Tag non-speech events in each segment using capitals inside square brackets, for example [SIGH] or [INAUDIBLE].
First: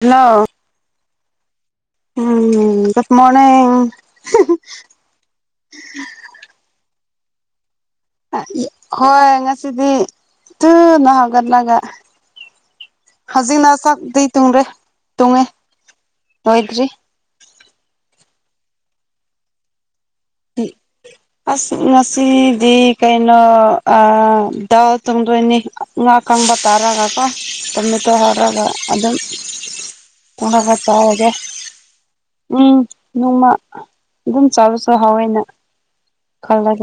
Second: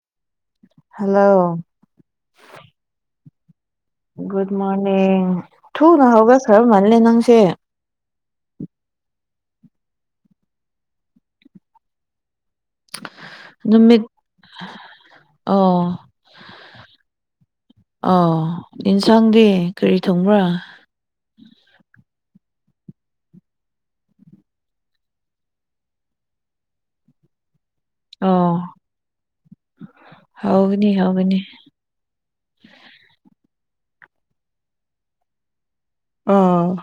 ꯍꯥꯜꯂꯣ hello um good morning good morning ꯊꯨꯅ ꯍꯧꯒ꯭ꯔꯈ꯭ꯔ ꯃꯥꯜꯂꯦ ꯅꯪꯁꯦ ꯍꯣꯏ ꯉꯁꯤꯗꯤ ꯊꯨꯅ ꯍꯧꯒꯠꯂꯒ ꯍꯧꯖꯤꯛꯅ ꯅꯨꯃꯤꯠ ꯆꯥꯛꯗꯤ ꯇꯨꯡꯔꯦ ꯇꯨꯡꯉꯦ ꯑꯣ ꯂꯣꯏꯗ꯭ꯔꯤ ꯑ ꯌꯦꯟꯁꯥꯡꯗꯤ ꯀꯔꯤ ꯊꯣꯡꯕ꯭ꯔꯥ ꯑꯁ ꯉꯁꯤꯗꯤ ꯀꯩꯅꯣ ꯗꯥꯎ ꯇꯣꯡꯗꯣꯏꯅꯤ ꯉꯥ ꯀꯪꯕ ꯇꯥꯔꯒꯀꯣ ꯇꯣꯃꯦꯇꯣ ꯑꯣ ꯍꯥꯔꯒ ꯑꯗꯨꯝ ꯊ ꯈꯔ ꯍꯥꯎꯒꯅꯤ ꯆꯥ ꯍꯥꯏꯒꯦ ꯍꯥꯎꯒꯅꯤ ꯎꯝ ꯅꯣꯡꯃ ꯑꯗꯨꯝ ꯆꯥꯕꯁꯨꯍꯥꯎꯋꯦꯅ ꯑ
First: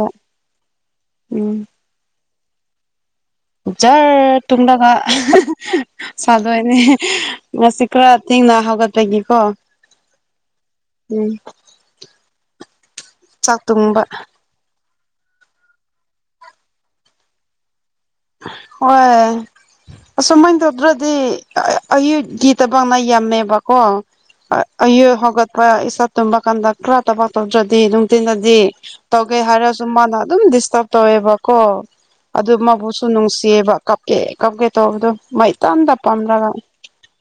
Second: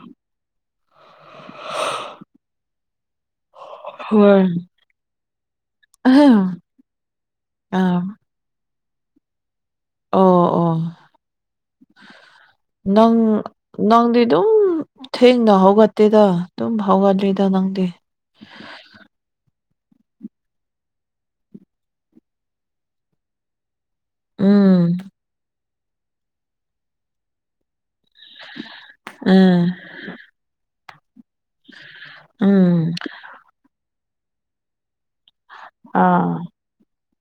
ꯎꯝ ꯖꯔ ꯍꯣꯏ ꯇꯨꯡꯂꯒ ꯑꯥ ꯁꯥꯗꯣꯏꯅꯦ ꯉꯁꯤ ꯈꯔ ꯑꯣ ꯇꯦꯡꯅ ꯍꯒꯠꯄꯒꯤꯀꯣ ꯑꯣ ꯑꯣ ꯅꯪ ꯆꯥꯛ ꯇꯨꯡꯕ ꯅꯪꯗꯤ ꯑꯗꯨꯝ ꯊꯦꯡꯅ ꯍꯧꯒꯠꯇꯦꯗ ꯑꯗꯨꯝ ꯍꯧꯎꯒꯠꯂꯤꯗ ꯅꯪꯗꯤ ꯍꯣꯏ ꯑꯁꯨꯃꯥꯏꯅ ꯇꯧꯗ꯭ꯔꯗꯤ ꯑꯌꯨꯛꯀꯤ ꯊꯕꯛꯅ ꯌꯥꯝꯃꯦꯕꯀꯣ ꯎꯝ ꯑꯌꯨ ꯍꯧꯒꯠꯄ ꯏꯁꯥ ꯇꯨꯝꯕ ꯀꯥꯟꯗ ꯈ ꯇꯕ ꯇꯧ꯭ꯔꯗꯤ ꯇꯟꯅꯗꯤ ꯇꯧꯒꯦ ꯎꯝ ꯍꯥꯏꯔꯁꯨ ꯃꯥꯅ ꯑꯗꯨꯝ ꯗꯤꯁꯇꯔꯕ ꯇꯧꯋꯦꯕꯀꯣ ꯑꯗꯨ ꯃꯥꯕꯨ ꯎꯝ ꯅꯨꯡꯁꯤꯌꯦꯕ ꯀꯞꯀꯦ ꯀꯞꯀꯦ ꯇꯧꯕꯗꯣ ꯃꯩ ꯑꯥ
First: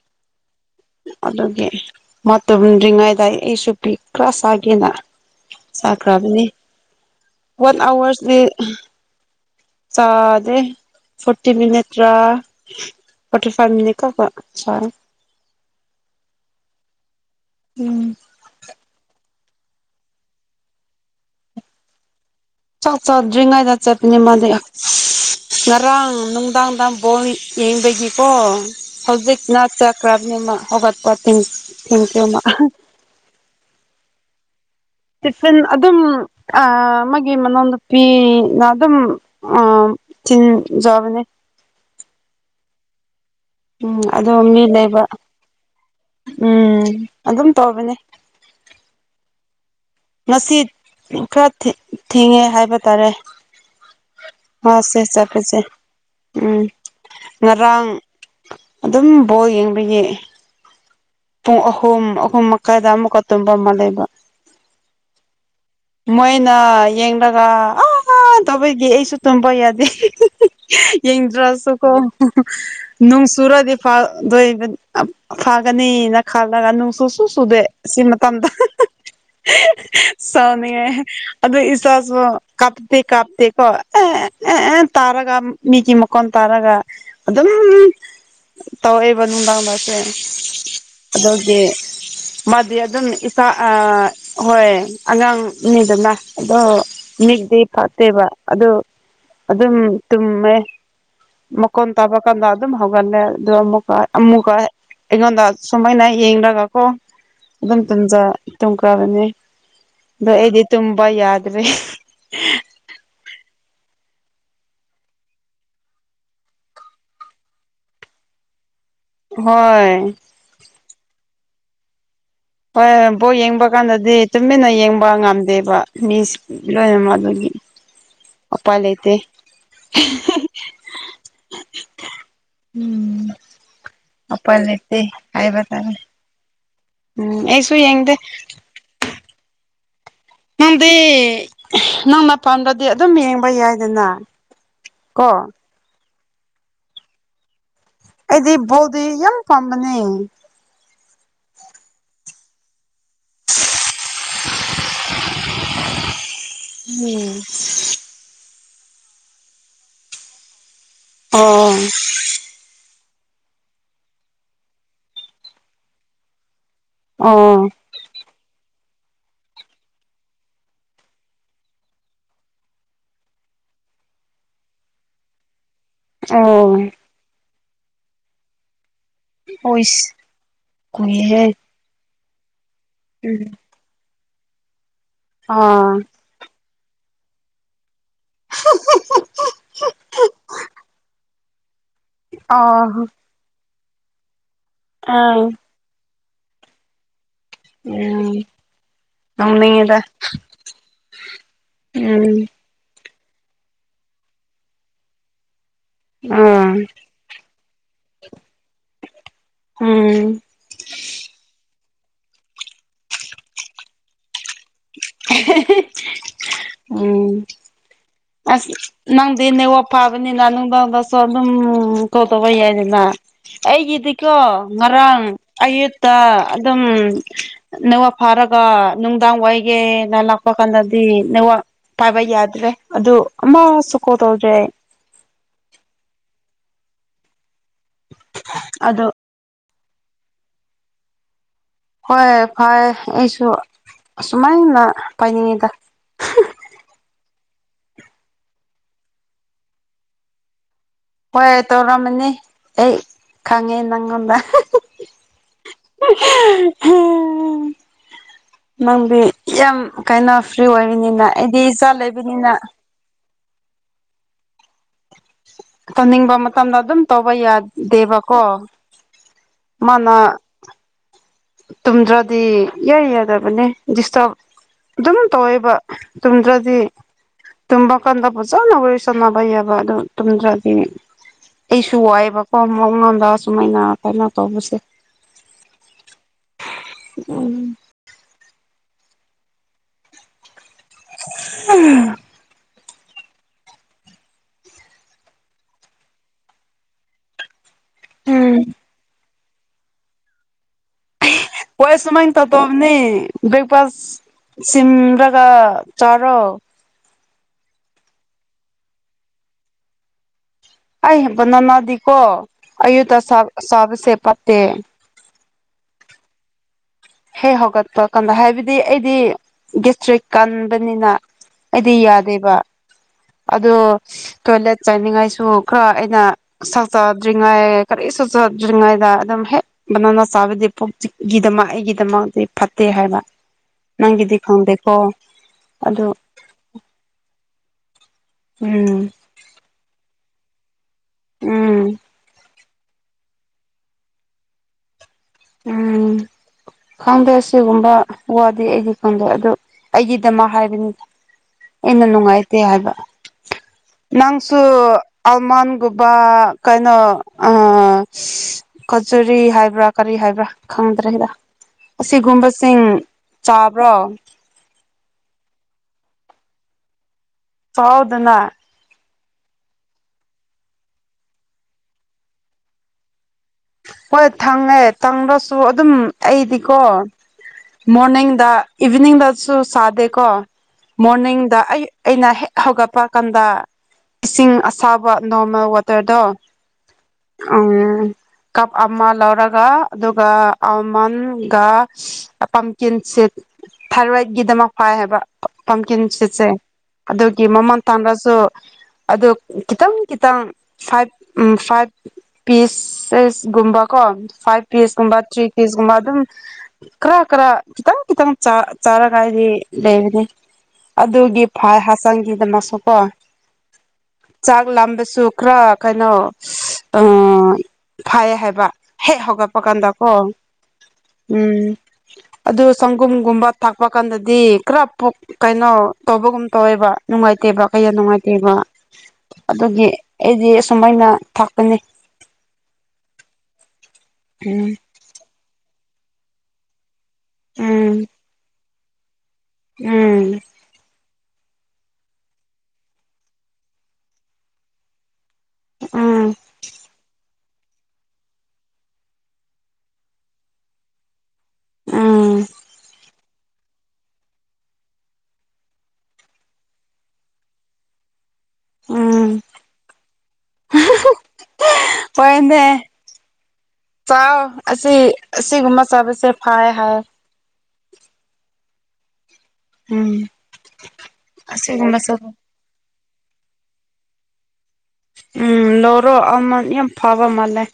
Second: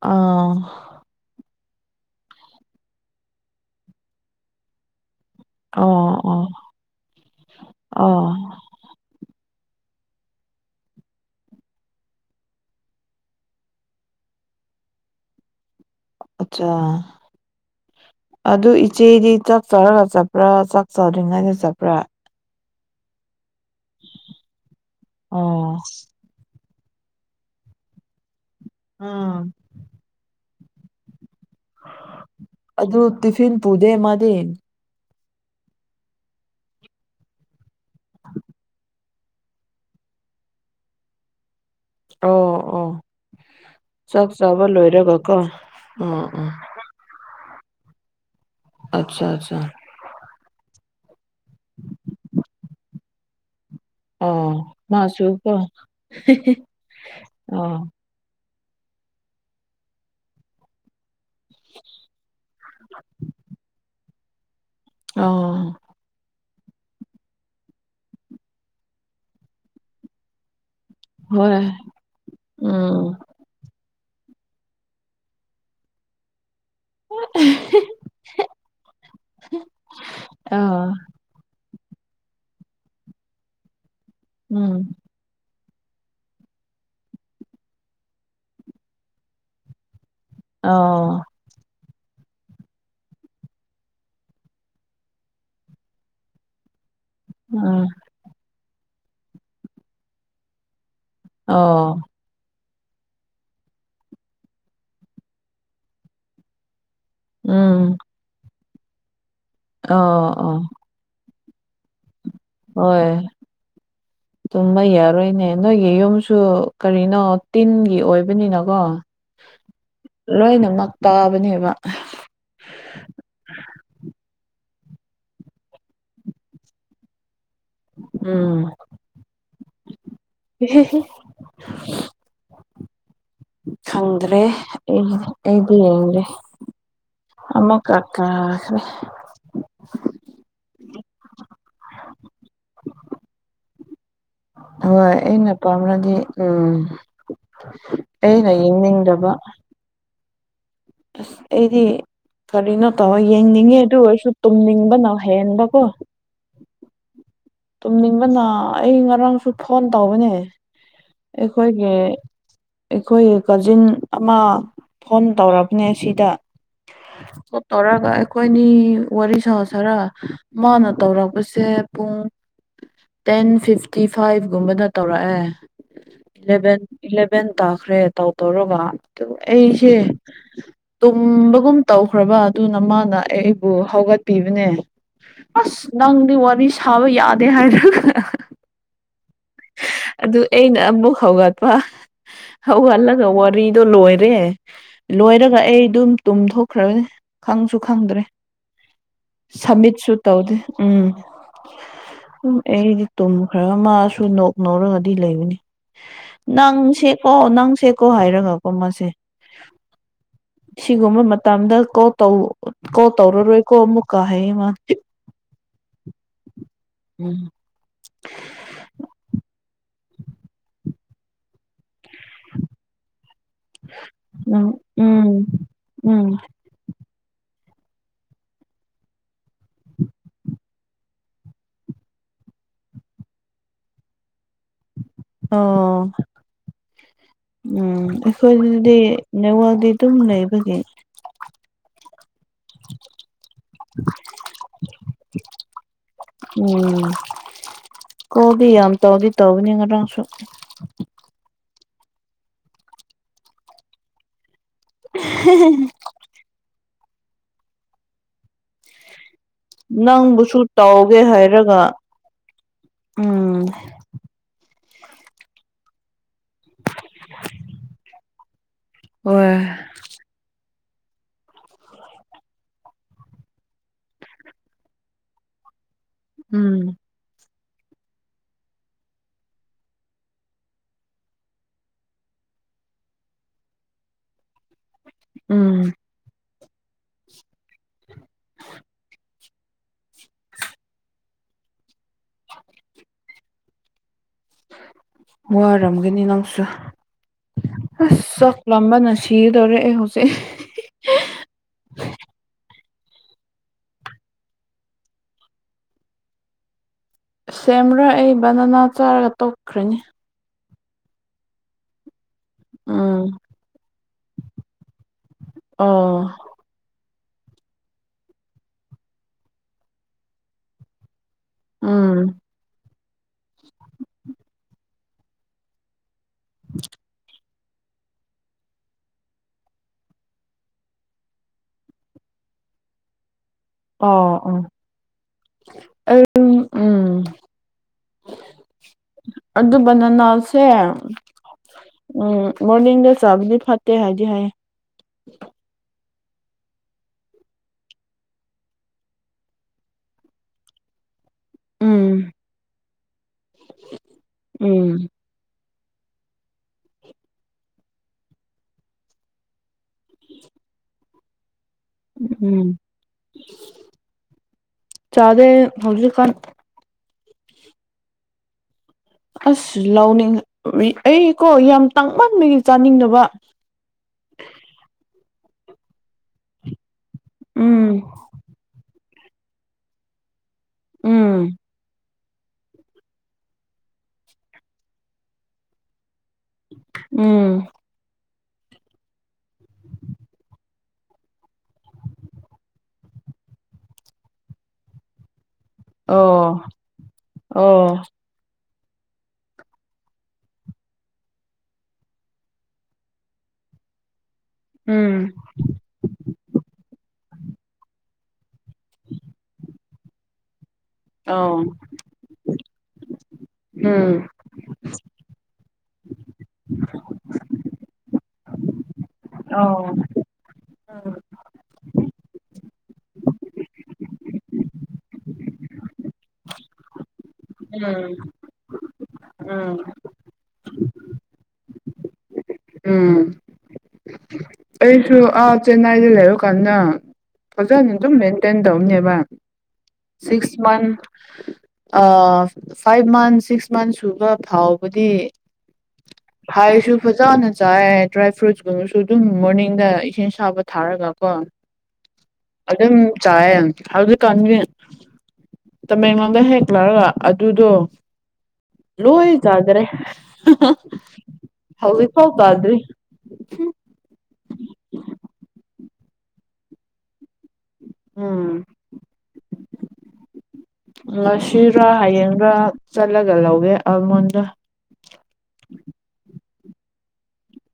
ꯑꯥ ꯑꯗꯨꯒꯤ ꯃꯥ ꯇꯨꯝꯗ꯭ꯔꯤꯉꯩꯗ ꯑꯩꯁꯨ ꯐꯤ ꯈꯔꯥ ꯁꯥꯥꯒꯦꯅ ꯑꯣ ꯆꯈ꯭ꯔꯕꯅꯤ ꯑꯣ ꯋꯥꯟ ꯑꯣ ꯑꯋꯥꯔꯁꯗꯤ ꯆꯥꯗꯦ ꯐꯣꯔꯇꯤ ꯃꯤꯅꯤꯠꯇ꯭ꯔꯥ ꯄꯇꯔ ꯐꯥꯔꯅꯤ ꯀꯣ ꯁ ꯎꯝ ꯑꯗꯨ ꯏꯆꯦꯗꯤ ꯆꯠ ꯆꯥꯛ ꯆꯔꯒ ꯆꯠꯄ꯭ꯔꯥ ꯆꯥꯛ ꯆꯥꯗ꯭ꯔꯤꯉꯩꯗ ꯆꯠꯄ꯭ꯔꯥ ꯆꯥꯛ ꯆꯠꯗ꯭ꯔꯤꯉꯩꯗ ꯆꯠꯄꯅꯦ ꯃꯥꯗꯤ ꯑꯣ ꯉꯔꯥꯡ ꯅꯨꯡꯗꯥꯡꯗ ꯕꯣꯜ ꯌꯦꯡꯕꯒꯤꯀꯣ ꯑꯥ ꯍꯧꯖꯤꯛꯅ ꯄ꯭ꯔꯣꯕ꯭ꯂꯤ ꯍꯄꯣ ꯊ ꯊꯦꯡ꯭ꯨ ꯑꯗꯨ ꯇꯤꯐꯤꯟ ꯄ ꯄꯨꯗꯦ ꯃꯥꯗꯤ ꯇꯤꯐꯤꯟ ꯑꯗꯨꯝ ꯑ ꯑꯃꯒꯤ ꯃꯅꯥꯎ ꯅꯨꯨꯄꯤꯅ ꯑꯗꯨꯝ ꯑꯥ ꯇꯤꯟ ꯆꯥꯕ ꯅꯦ ꯑꯣ ꯑꯣ ꯎꯝ ꯆꯥꯛ ꯑꯗꯨ ꯃꯤ ꯆꯥꯕ ꯂꯩꯕ ꯂꯣꯏꯔꯒꯀꯣ ꯑꯣ ꯑꯣ ꯎꯝ ꯑꯗꯨꯝ ꯇꯧꯕꯅꯤ ꯑꯆꯥ ꯑꯆꯥ ꯉꯁꯤ ꯈꯔ ꯊꯦꯡꯉꯦ ꯍꯥꯏꯕ ꯇꯥꯔꯦ ꯑꯣ ꯃꯥꯁꯦ ꯃꯥꯁꯨ ꯀꯣ ꯆꯠꯄꯁꯦ ꯎꯝ ꯑꯣ ꯉꯔꯥꯡ ꯑꯗꯨꯝ ꯕꯣꯜ ꯌꯦꯡꯕꯒꯤ ꯄꯨꯡ ꯑꯍꯨꯝ ꯑꯍꯨꯝ ꯃꯈꯥꯏꯗ ꯑꯃꯨꯛꯀ ꯇꯨꯝꯕ ꯑꯃ ꯂꯩꯕ ꯑꯣ ꯃꯣꯏꯅ ꯌꯦꯡꯂꯒ ꯑ ꯇꯧꯕꯒꯤ ꯑꯩꯁꯨ ꯇꯨꯝꯕ ꯌꯥꯗꯦ ꯍꯣꯏ ꯌꯦꯡꯗ꯭ꯔꯁꯨꯀꯣ ꯎꯝ ꯅꯨꯡ ꯆꯨꯔꯗꯤ ꯐꯥꯗꯣꯏ ꯐꯥꯒꯅꯤꯅ ꯈꯜꯂꯒ ꯁꯨꯁꯨꯨ ꯁꯨꯗꯦ ꯁꯤ ꯃꯇꯝꯗ ꯑꯥ ꯁꯥꯎꯅꯤꯡꯉꯦ ꯑꯗꯨꯗ ꯏ ꯆꯁꯨ ꯀꯞꯇ ꯀꯥꯞꯇ ꯀꯣ ꯑꯦ ꯎꯝ ꯑꯦ ꯇꯥꯔꯒ ꯃꯤꯒꯤ ꯃꯀꯣꯟ ꯇꯥꯔꯒ ꯑꯗꯨꯝ ꯇꯧꯔꯦꯕ ꯅꯨꯡꯗꯥꯡꯗꯁꯦ ꯑ ꯗꯤ ꯃꯥꯗꯤ ꯑꯗꯨꯝ ꯏꯁꯥ ꯑ ꯍꯣꯏ ꯑꯉꯥꯡꯅꯤꯗꯅ ꯑꯗꯣ ꯃꯤꯒꯤꯗꯤ ꯎꯝ ꯐꯠꯇꯦꯕ ꯑꯗꯨ ꯑꯗꯨꯝ ꯇꯨꯝꯃꯦ ꯃꯈꯣꯟ ꯑꯣ ꯇꯥꯕ ꯀꯥꯟꯗ ꯑꯗꯨꯝ ꯍꯧꯒꯠꯂꯦ ꯑꯗꯨ ꯑꯃꯨꯛꯀ ꯑꯃꯨꯛꯀ ꯀꯩꯅꯣꯗꯥ ꯁꯨꯃꯥꯏꯅ ꯌꯦꯡꯂꯒ ꯎꯝ [UNINTELLIGIBLE] ꯑꯣ ꯑꯗꯨ ꯑꯣ ꯑꯩꯗꯤ ꯇꯨꯝꯕꯥ ꯌꯥꯗ꯭ꯔꯦ ꯍꯣꯏ [INAUDIBLE] ꯇꯨꯝꯕ ꯌꯥꯔꯣꯏꯅꯦ ꯅꯣꯏꯒꯤ ꯌꯨꯝꯁꯨ ꯀꯔꯤꯅꯣ ꯇꯤꯟꯒꯤ ꯑꯣꯏꯕꯅꯤꯅꯀꯣ ꯍꯣꯏ ꯂꯣꯏꯅꯃꯛ ꯇꯥꯕꯅꯦꯕ ꯍꯣꯏ ꯕꯣꯜ ꯌꯦꯡꯕ ꯀꯥꯟꯗꯗꯤ ꯇꯨꯃꯤꯟꯅ ꯌꯦꯡꯕ ꯉꯝꯗꯦꯕ ꯃꯤꯁꯤ [UNINTELLIGIBLE] ꯑꯗꯨꯒꯤ ꯎꯝ ꯎꯄꯥꯏ ꯂꯩꯩꯇꯦ [UNINTELLIGIBLE] [UNINTELLIGIBLE] ꯎꯝ ꯈꯪꯗ꯭ꯔꯦ ꯑꯩ ꯍꯥꯏꯕ ꯑꯩꯗꯤ ꯇꯥꯔꯦ ꯌꯦꯡꯗ꯭ꯦ ꯎꯝ ꯑꯩꯁꯨ ꯑꯃꯨꯛꯀꯥ ꯌꯦꯡꯗꯦ ꯀꯥꯈ꯭ꯔꯦ ꯅꯪꯗꯤ ꯅꯪ ꯃꯐꯝꯗꯗꯤ ꯑꯗꯨꯝ ꯌꯦꯡꯕ ꯌꯥꯏꯗꯅ ꯍꯣꯏ ꯀꯣ ꯑꯩꯅ ꯄꯥꯝꯂꯗꯤ ꯎꯝ ꯑꯩꯅ ꯑꯩꯗꯤ ꯕꯣꯜꯗꯤ ꯌꯦꯡꯅꯤꯡꯗꯕ ꯌꯥꯝ ꯄꯥꯝꯕꯅꯦ ꯑꯁ ꯑꯩꯗꯤ ꯀꯔꯤꯅꯣ ꯇꯧꯔ ꯌꯦꯡꯅꯤꯡꯉꯦ ꯑꯗꯨ ꯑꯣꯏꯁꯨ ꯇꯨꯝꯅꯤꯡꯕꯅꯥ ꯍꯦꯟꯕꯀꯣ [UNINTELLIGIBLE] ꯇꯨꯝꯅꯤꯡꯕꯅ ꯑꯩ ꯉꯔꯥꯡꯁꯨ ꯐꯣꯟ ꯇꯧꯕꯅꯦ ꯑꯣ ꯑꯩꯈꯣꯏꯒꯤ ꯑꯩꯈꯣꯏꯒꯤ ꯀꯖꯤꯟ ꯑꯃ ꯐꯣꯟ ꯇꯧꯔꯕꯅꯦ ꯁꯤꯗ ꯀꯣꯜ ꯑꯣ ꯇꯧꯔꯒꯥ ꯑꯩꯈꯣꯏꯅꯤ ꯋꯥꯔꯤ ꯁꯥ ꯁꯤꯔꯥ ꯃꯥꯅ ꯇꯧꯔꯛꯄꯁꯦ ꯄꯨꯡ ꯇꯦꯟ ꯐꯤꯐꯇꯤ ꯐꯥꯏꯚꯒꯨꯝꯕꯗ ꯇꯧꯔꯛꯑꯦ ꯑꯣ ꯏꯂꯥꯚꯦꯟ ꯏꯂꯚꯦꯟ ꯇꯥꯈ꯭ꯔꯦ ꯇꯧ ꯇꯧꯔꯒ ꯑꯗꯨ ꯑꯩꯁꯦ ꯑꯣꯏꯁ ꯀꯨꯏꯍꯦ ꯇꯨꯝꯕꯒꯨꯝ ꯇꯧꯈ꯭ꯔꯕ ꯑꯗꯨꯅ ꯃꯥꯅ ꯎꯝ ꯑꯩꯕꯨ ꯍꯧꯒꯠꯄꯤꯕꯅꯦ ꯑꯁ ꯑꯥ ꯅꯪꯗꯤ ꯋꯥꯔꯤ ꯊꯥꯕ ꯌꯥꯗꯦ ꯍꯥꯏ [UNINTELLIGIBLE] [UNINTELLIGIBLE] ꯑꯗꯨ ꯑꯩꯅ ꯑꯃꯨꯛ ꯍꯧꯒꯠꯄ ꯑꯥ ꯍꯧꯒꯠꯂꯒ ꯋꯥꯔꯤꯗꯣ ꯂꯣꯏꯔꯦ ꯑꯥ ꯂꯣꯏꯔꯒ ꯑꯩ ꯑꯗꯨꯝ ꯇꯨꯝꯊꯣꯛꯈ꯭ꯔꯕꯅꯤ ꯈꯪꯁꯨ ꯈꯪꯗ꯭ꯔꯦ ꯎꯝ ꯅꯣꯛꯅꯤꯡꯉꯤꯗ ꯁꯃꯤꯠꯁꯨ ꯇꯧꯗꯦ ꯎꯝ ꯎꯝ ꯑꯩꯗꯤ ꯇꯨꯝ ꯈꯔ ꯃꯥꯁꯨ ꯅꯣꯛ ꯅꯧꯔꯒꯗꯤ ꯂꯩꯕꯅꯤ ꯑꯥ ꯅꯪ ꯁꯦꯀꯣ ꯅꯪ ꯁꯦꯀꯣ ꯍꯥꯏꯔꯒꯀꯣ ꯃꯥꯁꯦ ꯎꯝ ꯁꯤꯒꯨꯝꯕ ꯃꯇꯝꯗ ꯀꯣ ꯇꯧ ꯀꯣꯜ ꯇꯧꯔꯔꯣꯏꯀꯣ ꯑꯃꯨꯛꯀ ꯍꯥꯏꯌꯦ ꯃꯥ [UNINTELLIGIBLE] ꯎꯝ ꯑꯁ ꯅꯪꯗꯤ ꯅꯦꯠꯋꯥꯛ ꯐꯥꯕꯅꯤꯅ ꯅꯨꯡꯗꯥꯡꯗꯁꯨ ꯑꯗꯨꯝ ꯀꯣꯜ ꯇꯧꯕ ꯌꯥꯏꯗꯅ ꯑꯩꯒꯤꯗꯤꯀꯣ ꯉꯔꯥꯡ ꯎꯝ ꯑꯌꯨꯠꯇ ꯎꯝ ꯑꯗꯨꯝ ꯅꯦꯋꯥꯛ ꯐꯥꯔꯒ ꯅꯨꯡꯗꯥꯡ ꯋꯥꯏꯒꯦ ꯅ ꯂꯥꯛꯄ ꯀꯥꯟꯗꯗꯤ ꯅꯦꯋꯥꯛ ꯄꯥꯏꯕ ꯌꯥꯗ꯭ꯔꯦ ꯑꯗꯨ ꯑꯃ ꯁꯨ ꯀꯣꯜ ꯇꯧꯗ꯭ꯔꯦ ꯑꯣ ꯎꯝ ꯑꯩꯈꯣꯏ ꯑꯗꯨꯗꯤ ꯑꯗꯨ ꯅꯦꯋꯥꯜꯗꯤ ꯑꯗꯨꯝ ꯂꯩꯕꯒꯤ ꯍꯣꯏ ꯐꯔꯦ ꯑꯩꯁꯨ ꯑꯁꯨꯃꯥꯏꯅ ꯄꯥꯏꯅꯤꯡꯉꯤꯗ ꯎꯝ ꯀꯣꯜꯗꯤ ꯌꯥꯝ ꯇꯧꯗꯤ ꯇꯧꯕꯅꯤ ꯉꯔꯥꯡꯁꯨ ꯍꯣꯏ ꯇꯧꯔꯝꯃꯅꯤ ꯑꯩ ꯈꯪꯉꯦ ꯅꯪꯉꯣꯟꯗ [UNINTELLIGIBLE] [UNINTELLIGIBLE] ꯅꯪꯗꯤ ꯌꯥꯝ ꯀꯩꯅꯣ ꯅꯪꯕꯨꯁꯨ ꯐ꯭ꯔꯤ ꯇꯧꯒꯦ ꯑꯣꯏꯕꯅꯤꯅ ꯑꯩꯗꯤ ꯍꯥꯏꯔꯒ ꯏꯆꯥ ꯂꯩꯕꯅꯤꯅ ꯎꯝ ꯇꯧꯅꯤꯡꯕ ꯃꯇꯝꯗ ꯑꯗꯨꯝ ꯇꯧꯕ ꯌꯥꯗꯦꯕꯀꯣ ꯍꫭꯏ [UNINTELLIGIBLE] ꯇꯨꯝꯗ꯭ꯔꯗꯤ ꯏꯌꯥ ꯌꯥꯗꯕꯅꯦ ꯗꯤꯁꯇꯞ ꯑꯗꯨꯝ ꯇꯧꯋꯦꯕ ꯇꯨꯝꯗ꯭ꯔꯗꯤ ꯎꯝ ꯇꯨꯝꯕ ꯀꯥꯟꯗ ꯐꯖꯅ ꯋꯥꯔꯤ ꯁꯥꯅꯕ ꯌꯥꯕ ꯑꯗꯨ ꯇꯨꯝꯗ꯭ꯔꯗꯤ ꯑꯩꯁꯨ ꯋꯥꯏꯑꯦꯕꯀꯣ ꯃꯛꯉꯣꯟꯗ ꯁꯨꯃꯥꯏꯅ ꯀꯩꯅꯣ ꯇꯧꯕꯁꯦ ꯎꯝ ꯎꯝ [INAUDIBLE] [UNINTELLIGIBLE] ꯋꯥꯔꯝꯒꯅꯤ ꯅꯪꯁꯨ ꯑꯁ ꯆꯥꯛ ꯎꯝ ꯂꯥꯝꯕꯅ ꯁꯤ ꯁꯤꯒꯗꯧꯔꯦ ꯑꯩ ꯍꯧꯖꯤꯛ ꯍꫭꯏ ꯁꯨꯃꯥꯏ ꯇꯩꯇꯩꯕꯅꯦ ꯕ꯭ꯔꯦꯛꯐꯥꯁ ꯁꯤꯝꯔꯒ ꯆꯥꯔꯣ ꯁꯦꯝꯔ ꯑꯩ ꯕꯟꯅꯅꯥ ꯆꯥꯔꯒ ꯇꯣꯛꯈ꯭ꯔꯅꯤ ꯑꯩ ꯕꯟꯅꯅꯥꯗꯤꯀꯣ ꯑꯌꯨꯛꯇ ꯎꯝ ꯆꯥꯕ ꯆꯥꯕꯁꯦ ꯄꯠꯇꯦ ꯑꯣ ꯍꯦꯛ ꯍꯧꯒꯠꯄ ꯀꯥꯟꯗ ꯍꯥꯏꯕꯗꯤ ꯑꯩꯗꯤ ꯒꯦꯁꯇ꯭ꯔꯤꯛ ꯀꯟꯕꯅꯤꯅ ꯑꯩꯗꯤ ꯎꯝ ꯌꯥꯗꯦꯕ ꯑꯗꯣ ꯇꯣꯏꯂꯦꯠ ꯆꯡꯅꯤꯡꯉꯥꯏꯁꯨ ꯈꯔ ꯑꯩꯅ ꯁꯥꯛ ꯆꯥꯗ꯭ꯔꯤꯡ ꯉꯩ ꯀꯔꯤꯁꯨ ꯆꯥꯗ꯭ꯔꯤꯉꯩꯗ ꯑꯗꯨꯝ ꯍꯦꯛ ꯕꯅꯥꯅꯥ ꯆꯥꯕꯗꯤ ꯄꯨꯛ ꯆꯤꯛꯀꯤꯗꯃꯛ ꯑꯩꯒꯤ ꯗꯃꯛꯇꯗꯤ ꯐꯠꯇꯦ ꯍꯥꯏꯕ ꯑꯣ ꯅꯪꯒꯤꯗꯤ ꯈꯪꯗꯦꯀꯣ ꯑꯗꯨ ꯎꯝ ꯎꯝ ꯎꯝ ꯑꯗꯨ ꯕꯅꯥꯅꯥꯁꯦ ꯎꯝ ꯎꯝ ꯃꯣꯔꯅꯤꯡꯗ ꯆꯥꯕꯗꯤ ꯐꯠꯇꯦ ꯍꯥꯏꯗꯤ ꯍꯥꯏꯌꯦ ꯎꯝ ꯈꯪꯗꯦ ꯑꯁꯤꯒꯨꯝꯕ ꯋꯥꯗꯤ ꯑꯩꯗꯤ ꯈꯪꯗꯦ ꯑꯗꯨ ꯑꯩꯒꯤꯗꯃꯛ ꯍꯥꯏꯕꯅꯤ ꯎꯝ ꯑꯩꯅ ꯅꯨꯡꯉꯥꯏꯇꯦ ꯍꯥꯏꯕ ꯅꯪꯁꯨ ꯎꯝ ꯑꯜꯃꯟꯒꯨꯝꯕ ꯀꯩꯅꯣ ꯑ ꯀꯆꯨꯔꯤ ꯍꯥꯏꯕ꯭ꯔꯥ ꯀꯔꯤ ꯍꯥꯏꯕ꯭ꯔꯥ ꯈꯪꯗ꯭ꯔꯦꯗ ꯎꯝ ꯑꯁꯤꯒꯨꯝꯕꯁꯤꯡ ꯆꯥꯕ꯭ꯔꯣ ꯆꯥꯗꯦ ꯍꯧꯖꯤꯛꯀꯥꯟ ꯆꯥꯎꯋꯣꯗꯅ ꯑꯁ ꯂꯧꯅꯤꯡꯔꯤ ꯑꯩ ꯀꯣ ꯌꯥꯝ ꯇꯥꯡꯃꯟꯕꯒꯤ ꯆꯥꯅꯤꯡꯗꯕ ꯍꯣꯏ ꯊꯪꯉꯦ ꯇꯥꯡꯔꯁꯨ ꯑꯗꯨꯝ ꯑꯩꯗꯤꯀꯣ ꯎꯝ ꯃꯣꯔꯅꯤꯡꯗ ꯏꯚꯤꯅꯤꯡꯗꯁꯨ ꯁꯥꯗꯦꯀꯣ ꯎꯝ ꯃꯣꯔꯅꯤꯡꯗ ꯑꯩ ꯑꯩꯅ ꯍꯦꯛ ꯍꯧꯒꯠꯄ ꯀꯥꯟꯗ ꯏꯁꯤꯡ ꯑꯁꯥꯕ ꯅꯣꯔꯃꯦꯜ ꯋꯥꯇ꯭ꯔꯗꯣ ꯎꯝ ꯀꯞ ꯑꯃ ꯂꯧꯔꯒ ꯑꯗꯨꯒ ꯑꯜꯃꯟꯒ ꯄꯝꯀꯤꯟ ꯁꯤꯠ ꯊꯥꯏꯔꯣꯏꯠꯒꯤꯗꯃꯛ ꯐꯥꯏ ꯍꯥꯏꯕ ꯄꯝꯀꯤꯟ ꯑꯣ ꯁꯤꯠꯁꯦ ꯑꯗꯨꯒꯤ ꯑꯣ ꯃꯃꯟ ꯇꯥꯡꯔꯁꯨ ꯑꯗꯣ ꯈꯤꯇꯪ ꯈꯤꯇꯪ ꯐꯥꯏꯚ ꯐꯥꯏꯚ ꯄꯤꯁ ꯒꯨꯝꯕ ꯀꯣ ꯐꯥꯏꯚ ꯄꯤꯁ ꯎꯝ ꯀꯨꯝꯕ ꯊ꯭ꯔꯤ ꯄꯤꯁꯀꯨꯝꯕ ꯑꯗꯨꯝ ꯈꯔ ꯈꯔ ꯈꯤꯇꯪ ꯈꯤꯇꯪ ꯆꯥ ꯆꯥꯔꯒ ꯑꯩꯗꯤ ꯂꯩꯕꯅꯤ ꯑꯗꯨꯒꯤ ꯑꯧ ꯐꯥꯏ ꯍꯆꯥꯡꯒꯤꯗꯃꯛꯁꯨꯀꯣ ꯎꯝ ꯆꯥꯛ ꯂꯥꯝꯕꯁꯨ ꯈꯔ ꯀꯩꯅꯣ ꯑ ꯐꯩ ꯍꯥꯏꯕ ꯍꯦꯛ ꯍꯧꯒꯠꯄ ꯑꯧ ꯀꯥꯟꯗꯀꯣ ꯎꯝ ꯑꯗꯨ ꯁꯪꯒꯣꯝꯒꯨꯝꯕ ꯊꯥꯛꯄ ꯀꯥꯟꯗꯗꯤ ꯈꯔ ꯄꯨꯞ ꯀꯩꯅꯣ ꯇꯧꯕꯒꯨꯝ ꯇꯧꯋꯦꯕ ꯅꯨꯡꯉꯥꯏ ꯂꯩꯇꯦꯕ ꯀꯩꯌꯥ ꯎꯝ ꯅꯨꯡꯉꯥꯏꯇꯦꯕ ꯎꯝ ꯑꯗꯨꯒꯤ ꯑꯩꯗꯤ ꯑꯁꯨꯃꯥꯏꯅ ꯊꯛꯄꯅꯤ ꯎꯝ ꯎꯝ ꯑꯩꯁꯨ ꯑꯥ ꯆꯦꯟꯅꯥꯏꯗ ꯂꯩꯔꯨꯀꯥꯟꯗ ꯐꯖꯅ ꯎꯝ ꯑꯗꯨꯝ ꯃꯦꯟꯇꯦꯟ ꯇꯧꯅꯦꯕ ꯎꯝ ꯁꯤ ꯃꯟ ꯐꯥꯏꯚ ꯃꯟ ꯁꯤꯛꯁ ꯃꯟꯁ ꯁꯨꯕ ꯐꯥꯎꯕꯗꯤ ꯎꯝ ꯐꯥꯏꯁꯨ ꯐꯖꯥꯅ ꯆꯥꯏ ꯗ꯭ꯔꯥꯏ ꯐ꯭ꯔꯨꯏꯠꯁꯀꯨꯝꯕꯁꯨ ꯑꯗꯨꯝ ꯃꯣꯔꯅꯤꯡꯗ ꯏ ꯁꯥꯕ ꯊꯥꯔꯒ ꯀꯣ ꯎꯝ ꯑꯗꯨ ꯆ ꯀꯟ ꯇꯃꯦꯡꯂꯣꯡꯗ ꯍꯦꯛ ꯂꯥꯛꯔꯒ ꯑꯗꯨꯗꯣ ꯂꯣꯏ ꯎꯝ ꯆꯥꯗ꯭ꯔꯦ ꯍꯧꯖꯤꯛꯐꯥꯎ ꯆꯥꯗ꯭ꯔꯤ ꯍꯣꯏꯅꯦ ꯍꯨꯝ ꯆꯥꯎ ꯑꯁꯤ ꯑꯁꯤꯒꯨꯝꯕ ꯆꯥꯕꯁꯦ ꯐꯩ ꯍꯥꯏꯌꯦ ꯎꯝ ꯎꯝ ꯉꯁꯤꯔꯥ ꯑꯁꯤꯒꯨꯝꯕꯁꯨ ꯍꯌꯦꯡꯔ ꯆꯠꯂꯒ ꯂꯧꯔꯦ ꯑꯜꯃꯣꯟꯗꯣ ꯎꯝ ꯂꯧꯔꯣ ꯑꯃ ꯌꯥꯝ ꯐꯕ ꯃꯥꯜꯂꯦ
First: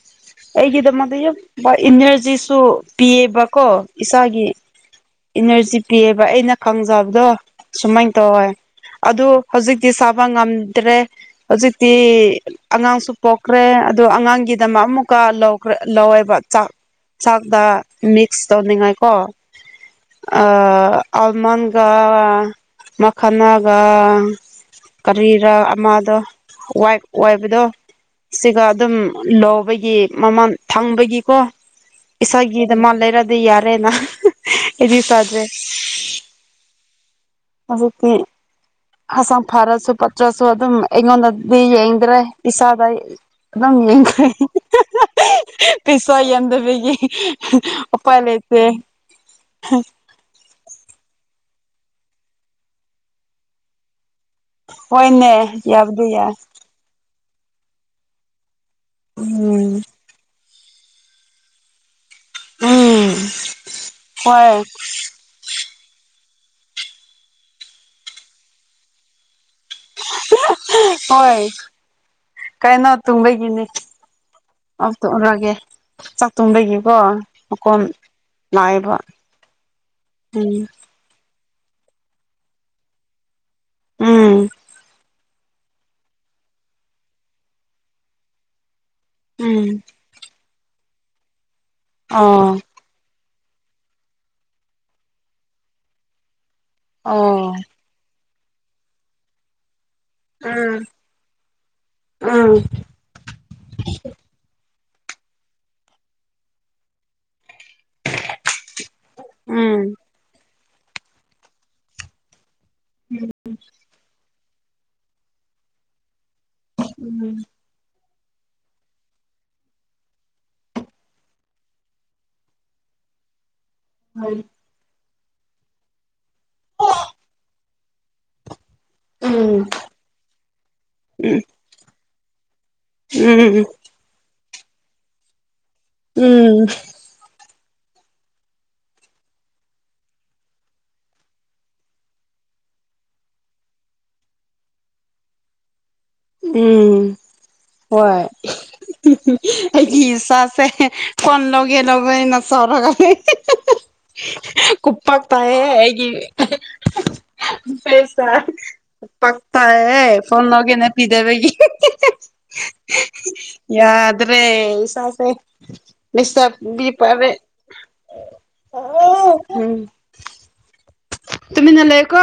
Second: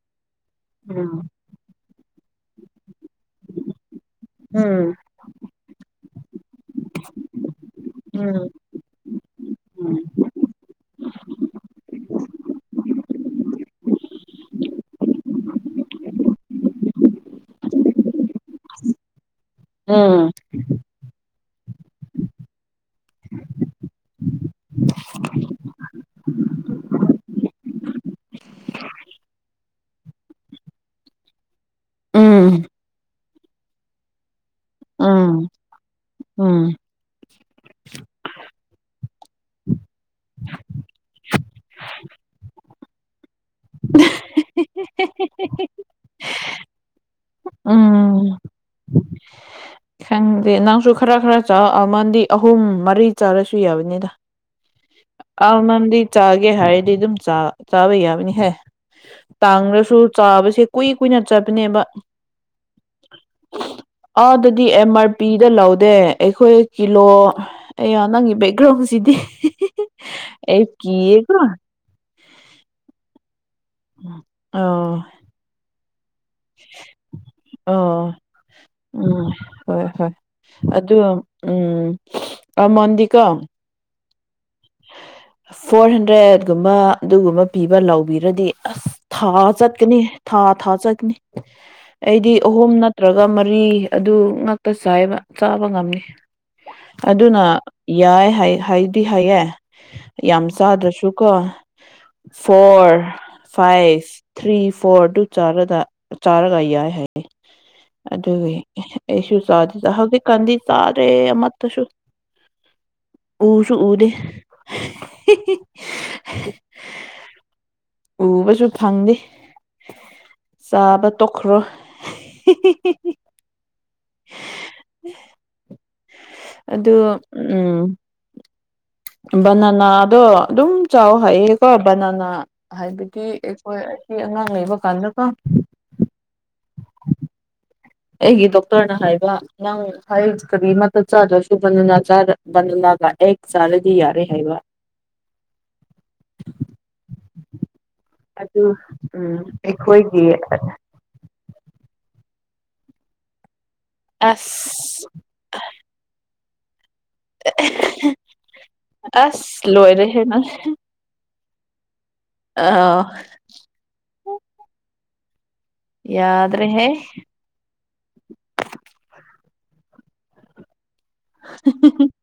ꯑꯩꯒꯤꯗꯃꯛꯇ ꯎꯝ ꯌꯥꯝ ꯕ ꯏꯟꯅ꯭ꯔꯖꯤꯁꯨ ꯄꯤꯌꯦꯕꯀꯣ ꯏꯁꯥꯒꯤ ꯎꯝ ꯏꯅꯔꯖꯤ ꯄꯤꯌꯦꯕ ꯑꯩꯅ ꯈꯪꯖꯕꯗꯣ ꯁꯨꯃꯥꯏꯅ ꯇꯧꯋꯦ ꯑꯗꯨ ꯍꯧꯖꯤꯛꯇꯤ ꯎꯝ ꯁꯥꯕ ꯉꯝꯗ꯭ꯔꯦ ꯍꯧꯖꯤꯛ ꯇꯤ ꯑꯉꯥꯡꯁꯨ ꯄꯣꯛꯈ꯭ꯔꯦ ꯑꯗꯣ ꯑꯉꯥꯡꯒꯤꯗꯃꯛ ꯑꯃꯨꯛꯀ ꯂꯧꯈ꯭ꯔ ꯂꯧꯋꯦꯕ ꯆꯥꯛ ꯆꯥꯛꯗ ꯃꯤꯛꯁ ꯇꯧꯅꯤꯡꯉꯥꯏꯀꯣ ꯎꯝ ꯑ ꯑꯜꯃꯟꯒꯥꯎ ꯃꯈꯅꯥꯒ ꯀꯔꯤꯔꯥ ꯑꯃꯗ ꯋꯥꯏ ꯋꯥꯏꯕꯗꯣ ꯁꯤꯒ ꯑꯗꯨꯝ ꯂꯧꯕꯒꯤ ꯃꯃꯜ ꯊꯪꯕꯒꯤꯀꯣ ꯎꯝ ꯏꯁꯒꯤꯗ ꯃꯥꯜ ꯂꯩꯔꯗꯤ ꯌꯥꯔꯦꯅ ꯑꯦꯗꯤ ꯆꯗ꯭ꯔꯦ ꯎꯝ ꯎꯝ ꯎꯝ ꯍꯧꯖꯤꯛꯇꯤ ꯍꯆꯥꯡ ꯐꯔꯁꯨ ꯄꯠꯇ꯭ꯔꯁꯨ ꯑꯗꯨꯝ ꯑꯩꯉꯣꯟꯗꯗꯤ ꯌꯦꯡꯗ꯭ꯔꯦ ꯄꯁꯥꯗ ꯑꯗꯨꯝ ꯌꯦꯡꯈ ꯄꯤꯁꯥ ꯌꯥꯟꯗꯕꯒꯤ ꯑꯣꯄ ꯎꯝ ꯑꯦꯂꯇꯦ ꯈꯪꯗꯦ ꯅꯪꯁꯨ ꯈꯔ ꯈꯔ ꯆꯛꯃꯗꯤ ꯑꯍꯨꯝ ꯃꯔꯤ ꯆꯥꯔꯁꯨ ꯌꯥꯕꯅꯤꯗ ꯍꯣꯏꯅꯦ ꯑ ꯅꯝꯗꯤ ꯌꯥꯕꯗꯤ ꯌꯥꯏ ꯆꯥꯒꯦ ꯍꯥꯏꯔꯗꯤ ꯑꯗꯨꯝ ꯆꯥ ꯆꯥꯕ ꯌꯥꯕꯅꯤꯍꯦ ꯎꯝ ꯇꯥꯡꯂꯁꯨ ꯆꯥꯕꯁꯤꯦ ꯀꯨꯏ ꯀꯨꯏꯅ ꯆꯠꯄꯅꯦꯕ ꯎꯝ ꯍꯣꯏ ꯑꯥꯗꯗꯤ ꯑꯃꯔ ꯄꯄꯤꯗ ꯂꯧꯗꯦ ꯑꯩꯈꯣꯏ ꯀꯤꯂꯣ ꯑ ꯅꯪꯒꯤ ꯕꯦꯛꯒ꯭ꯔꯥꯎꯟꯁꯤꯗꯤ ꯑꯩ ꯀꯤꯌꯦꯀꯣ ꯍꯣꯏ ꯀꯥꯏꯅ ꯇꯨꯝꯕꯒꯤꯅꯤ ꯑꯥ ꯑ ꯇꯣꯛꯎꯔꯒꯦ ꯆꯥꯛꯇꯣꯡꯗꯒꯤꯀꯣ ꯃꯈꯀꯣꯝ ꯑꯥ ꯎꯝ ꯍꯣꯏ ꯍꯣꯏ ꯎꯝ ꯑꯗꯨ ꯎꯝ ꯑꯃꯣꯟꯗꯤꯀꯣ ꯎꯝ ꯐꯣꯔ ꯍꯟꯗ꯭ꯔꯦꯗꯒꯨꯝꯕ ꯑꯗꯨꯒꯨꯝꯕ ꯄꯤꯕ ꯂꯥꯎꯕꯤꯔꯗꯤ ꯑꯁ ꯊꯥ ꯎꯝ ꯆꯠꯀꯅꯤ ꯊꯥ ꯊꯥ ꯆꯠꯅꯤ ꯑꯩꯗꯤ ꯑꯣ ꯑꯍꯨꯝꯅ ꯅꯠꯇ꯭ꯔꯒ ꯃꯔꯤ ꯑꯗꯨ ꯉꯥꯛꯛꯇ ꯆꯥꯏꯕ ꯆꯥꯕ ꯉꯝꯅꯤ ꯑꯣ ꯑꯗꯨꯅ ꯌꯥꯏ ꯍꯥꯏꯗꯤ ꯍꯥꯏꯌꯦꯦ ꯌꯥꯝ ꯎꯝ ꯆꯥꯗ꯭ꯔꯁꯨ ꯀꯣ ꯎꯝ ꯐꯣꯔ ꯐꯥꯏꯚ ꯊ꯭ꯔꯤ ꯐꯣꯔ ꯇꯗꯨ ꯆꯥꯔꯒ ꯌꯥꯏ ꯍꯥꯏꯦ ꯑꯗꯨꯒꯤ ꯑꯩꯁꯨ ꯆꯥꯗꯗ ꯍꯧꯖꯤꯛꯀꯥꯟꯗꯤ ꯆꯥꯗ꯭ꯔꯦ ꯑꯃꯠꯇꯁꯨ ꯎꯁꯨ ꯎꯗꯦ ꯎꯝ ꯎꯕꯁꯨ ꯐꯪꯗꯦ ꯆꯥꯕ ꯇꯣꯛꯈ꯭ꯔꯣ ꯍꯣꯏ ꯑꯗꯨ ꯎꯝ ꯎꯝ ꯕꯅꯅꯥꯗꯣ ꯑꯗꯨꯝ ꯆꯥꯎ ꯍꯥꯏꯌꯦꯀꯣ ꯕꯅꯅꯥ ꯍꯥꯏꯕꯗꯤ ꯎꯝ ꯑꯩꯈꯣꯏ ꯑꯉꯥꯡ ꯂꯩꯕ ꯀꯜꯂ ꯀꯣ ꯎꯝ ꯑꯩꯒꯤ ꯗꯣꯛꯇꯔꯅ ꯍꯥꯏꯕ ꯅꯪ ꯍꯥꯏ ꯀꯔꯤꯃ ꯆꯥꯗ꯭ꯔꯁꯨ ꯒ ꯑꯦꯛ ꯆꯥꯔꯗꯤ ꯌꯥꯔꯦ ꯍꯥꯏꯕ ꯎꯝ ꯍꯣꯏ ꯑꯗꯨ ꯎꯝ ꯑꯩ ꯑꯩꯈꯣꯏꯒꯤ ꯏꯁꯥꯁꯦ ꯐꯣꯟꯂꯒꯦ ꯂꯧꯧꯕ ꯅꯆꯥꯎꯔꯀꯅꯤ ꯑꯁ ꯀꯣꯄꯥꯛ ꯇꯌꯦ ꯍꯥꯏꯒꯤ ꯄꯦꯁ ꯄꯥꯛ ꯇ ꯑꯁ ꯑꯦꯦ ꯂꯣꯏꯔꯦꯍꯦ ꯅꯪ ꯐꯣꯟꯣꯟꯒꯦ ꯅꯄꯤꯤꯗꯦꯕꯒꯤ ꯑ ꯌꯥꯗ꯭ꯔꯦ ꯁꯁꯦ ꯁ ꯌꯥꯗ꯭ꯔꯦꯍꯦ ꯕꯤꯄꯔꯦ [UNINTELLIGIBLE] ꯇꯃꯤ ꯅ ꯂꯩꯦ ꯀꯣ